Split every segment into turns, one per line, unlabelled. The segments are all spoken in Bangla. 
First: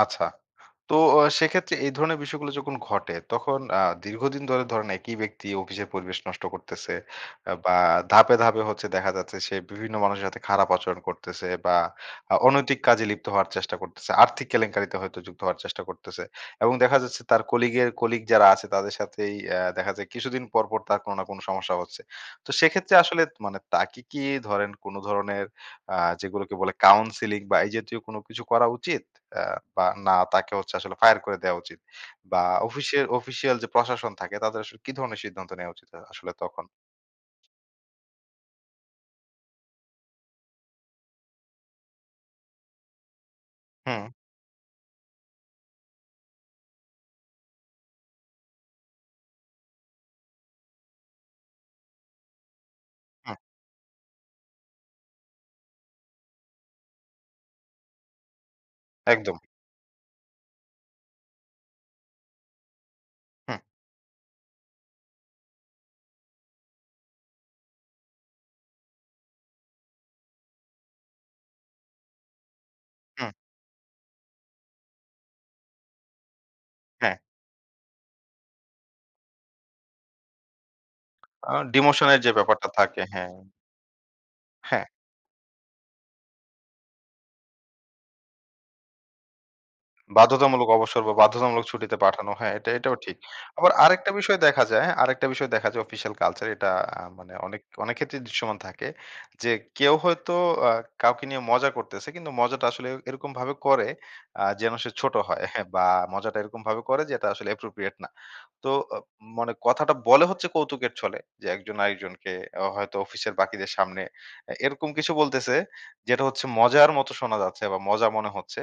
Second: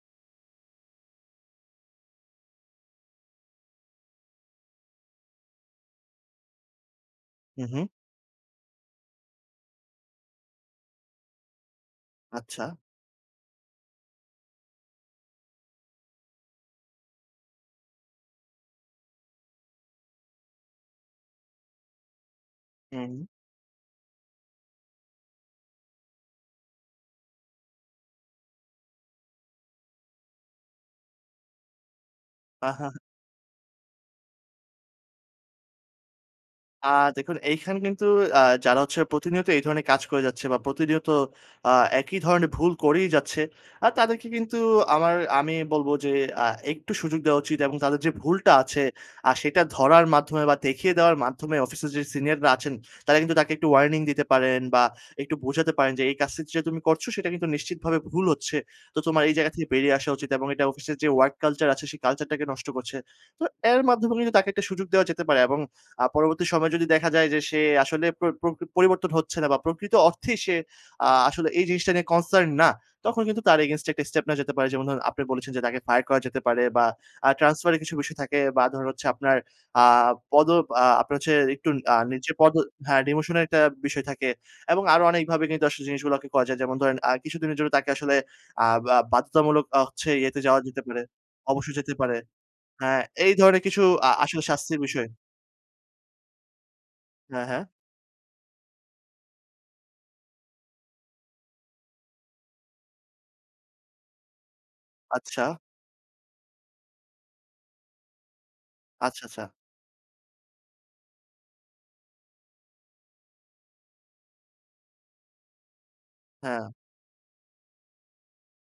আচ্ছা। তো ও সেক্ষেত্রে এই ধরনের বিষয়গুলো যখন ঘটে তখন আ দীর্ঘদিন ধরে ধরেন একই ব্যক্তি অফিসের পরিবেশ নষ্ট করতেছে। আ
হু,
বা
হু।
ধাপে ধাপে হচ্ছে দেখা যাচ্ছে সে বিভিন্ন মানুষের সাথে খারাপ আচরণ করতেছে বা আ
আচ্ছা।
অনৈতিক কাজে লিপ্ত হওয়ার চেষ্টা করতেছে। আর্থিক কেলেঙ্কারিতে হয়তো যুক্ত হওয়ার চেষ্টা করতেছে। এবং দেখা যাচ্ছে তার কলিগের কলিগ যারা আছে তাদের সাথেই অ্যা দেখা যায় কিছুদিন পর, পর তার কোন না কোন সমস্যা হচ্ছে। তো সেক্ষেত্রে
হুম,
আসলে
হুম।
মানে তাকে কি ধরেন কোন ধরনের আ যেগুলোকে বলে কাউন্সেলিং বা এই জাতীয় কোন কিছু করা উচিত? অ্যা বা না তাকে হচ্ছে আসলে ফায়ার করে দেওয়া উচিত? বা
আহা, হা।
অফিসের অফিশিয়াল যে প্রশাসন থাকে তাদের আসলে কি ধরনের সিদ্ধান্ত নেওয়া উচিত আ আসলে তখন?
আ দেখুন এইখানে কিন্তু আ যারা হচ্ছে প্রতিনিয়ত এই ধরনের কাজ করে যাচ্ছে বা প্রতিনিয়ত আ একই ধরনের ভুল করেই যাচ্ছে। আ
হুম।
তাদেরকে কিন্তু আমার আমি বলবো যে, আ একটু সুযোগ দেওয়া উচিত এবং তাদের যে ভুলটা আছে আ সেটা ধরার মাধ্যমে বা দেখিয়ে দেওয়ার মাধ্যমে অফিসের যে সিনিয়ররা আছেন তারা কিন্তু
হুম।
তাকে একটু ওয়ার্নিং দিতে পারেন বা একটু বোঝাতে পারেন যে, এই কাজটা যেটা তুমি করছো সেটা কিন্তু নিশ্চিতভাবে ভুল হচ্ছে। তো তোমার এই
একদম।
জায়গা থেকে বেরিয়ে আসা উচিত এবং এটা অফিসের যে ওয়ার্ক কালচার আছে সেই কালচারটাকে নষ্ট করছে। তো
হুম।
এর মাধ্যমে কিন্তু তাকে একটা সুযোগ দেওয়া যেতে পারে এবং আ পরবর্তী সময়ে যদি দেখা যায় যে সে আসলে পর প্রকৃ পরিবর্তন হচ্ছে না বা প্রকৃত অর্থেই সে আ আসলে এই জিনিসটা নিয়ে কনসার্ন না। তখন
হুম।
কিন্তু তার এগেইনস্টে একটা স্টেপ নেওয়া যেতে পারে। যেমন ধরুন আপনি বলেছেন যে তাকে ফায়ার করা যেতে পারে বা
হ্যাঁ।
আ ট্রান্সফার এর কিছু বিষয় থাকে বা ধরেন হচ্ছে আপনার আ পদোব আ আপনার হচ্ছে
আ
একটু আ
ডিমোশনের যে
নিচের পদো
ব্যাপারটা থাকে,
হ্যাঁ,
হ্যাঁ।
ডিমোশনের একটা বিষয় থাকে। এবং
হ্যাঁ।
আরো অনেকভাবে কিন্তু আসলে জিনিসগুলাকে করা যায়। যেমন ধরেন আ কিছুদিনের জন্য তাকে আসলে আব আ বাধ্যতামূলক আ হচ্ছে ইয়েতে যাওয়া
বাধ্যতামূলক
যেতে
অবসর
পারে,
বা বাধ্যতামূলক
অবসরে যেতে
ছুটিতে
পারে।
পাঠানো হ্যাঁ, এটা এটাও
হ্যাঁ,
ঠিক।
এই ধরনের
আবার
কিছু আ
আরেকটা বিষয়
আসল
দেখা
শাস্তির
যায়
বিষয়।
আরেকটা বিষয় দেখা যায় অফিসিয়াল কালচার এটা আ মানে
হ্যাঁ,
অনেক,
হ্যাঁ।
অনেক ক্ষেত্রেই দৃশ্যমান থাকে। যে কেউ হয়তো আ কাউকে নিয়ে মজা করতেছে কিন্তু মজাটা আসলে এরকমভাবে করে আ যেন সে ছোট হয়।
আচ্ছা।
হ্যাঁ, বা মজাটা এরকমভাবে করে যে, এটা আসলে অ্যাপ্রোপ্রিয়েট না। তো ও
আচ্ছা, আচ্ছা।
মানে কথাটা বলে হচ্ছে কৌতুকের ছলে। যে একজন আরেকজনকে আ হয়তো অফিসের বাকিদের সামনে এ এরকম কিছু বলতেছে, যেটা হচ্ছে
হ্যাঁ।
মজার মত শোনা যাচ্ছে বা মজা মনে হচ্ছে।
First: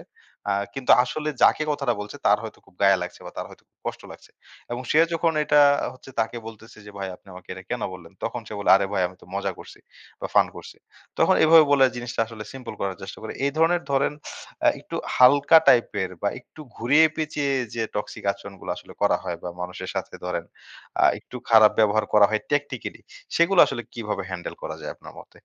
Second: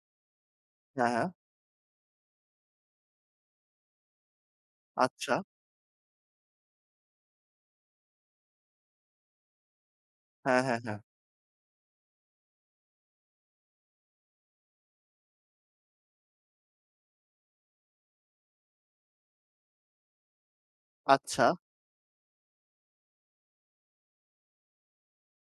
আ কিন্তু
হ্যাঁ,
আসলে
হ্যাঁ।
যাকে কথাটা বলছে তার হয়তো খুব গায়ে লাগছে বা তার হয়তো কষ্ট লাগছে। এবং সে যখন
আচ্ছা।
এটা হচ্ছে তাকে বলতেছে যে, ভাই আপনি আমাকে এটা কেন বললেন? তখন সে বলে আরে ভাই আমি তো মজা করছি বা ফান
হ্যাঁ, হ্যাঁ,
করছি।
হ্যাঁ।
তখন এভাবে বলে জিনিসটা আসলে সিম্পল করার চেষ্টা করে। এ ধরনের ধরেন আ একটু হালকা টাইপের বা একটু ঘুরিয়ে পেঁচিয়ে যে টক্সিক আচরনগুলা আসলে করা হয় বা মানুষের সাথে ধরেন আ একটু
আচ্ছা।
খারাপ ব্যবহার করা হয় টেকনিক্যালি। সেগুলো আসলে কিভাবে হ্যান্ডেল করা যায় আপনার মতে?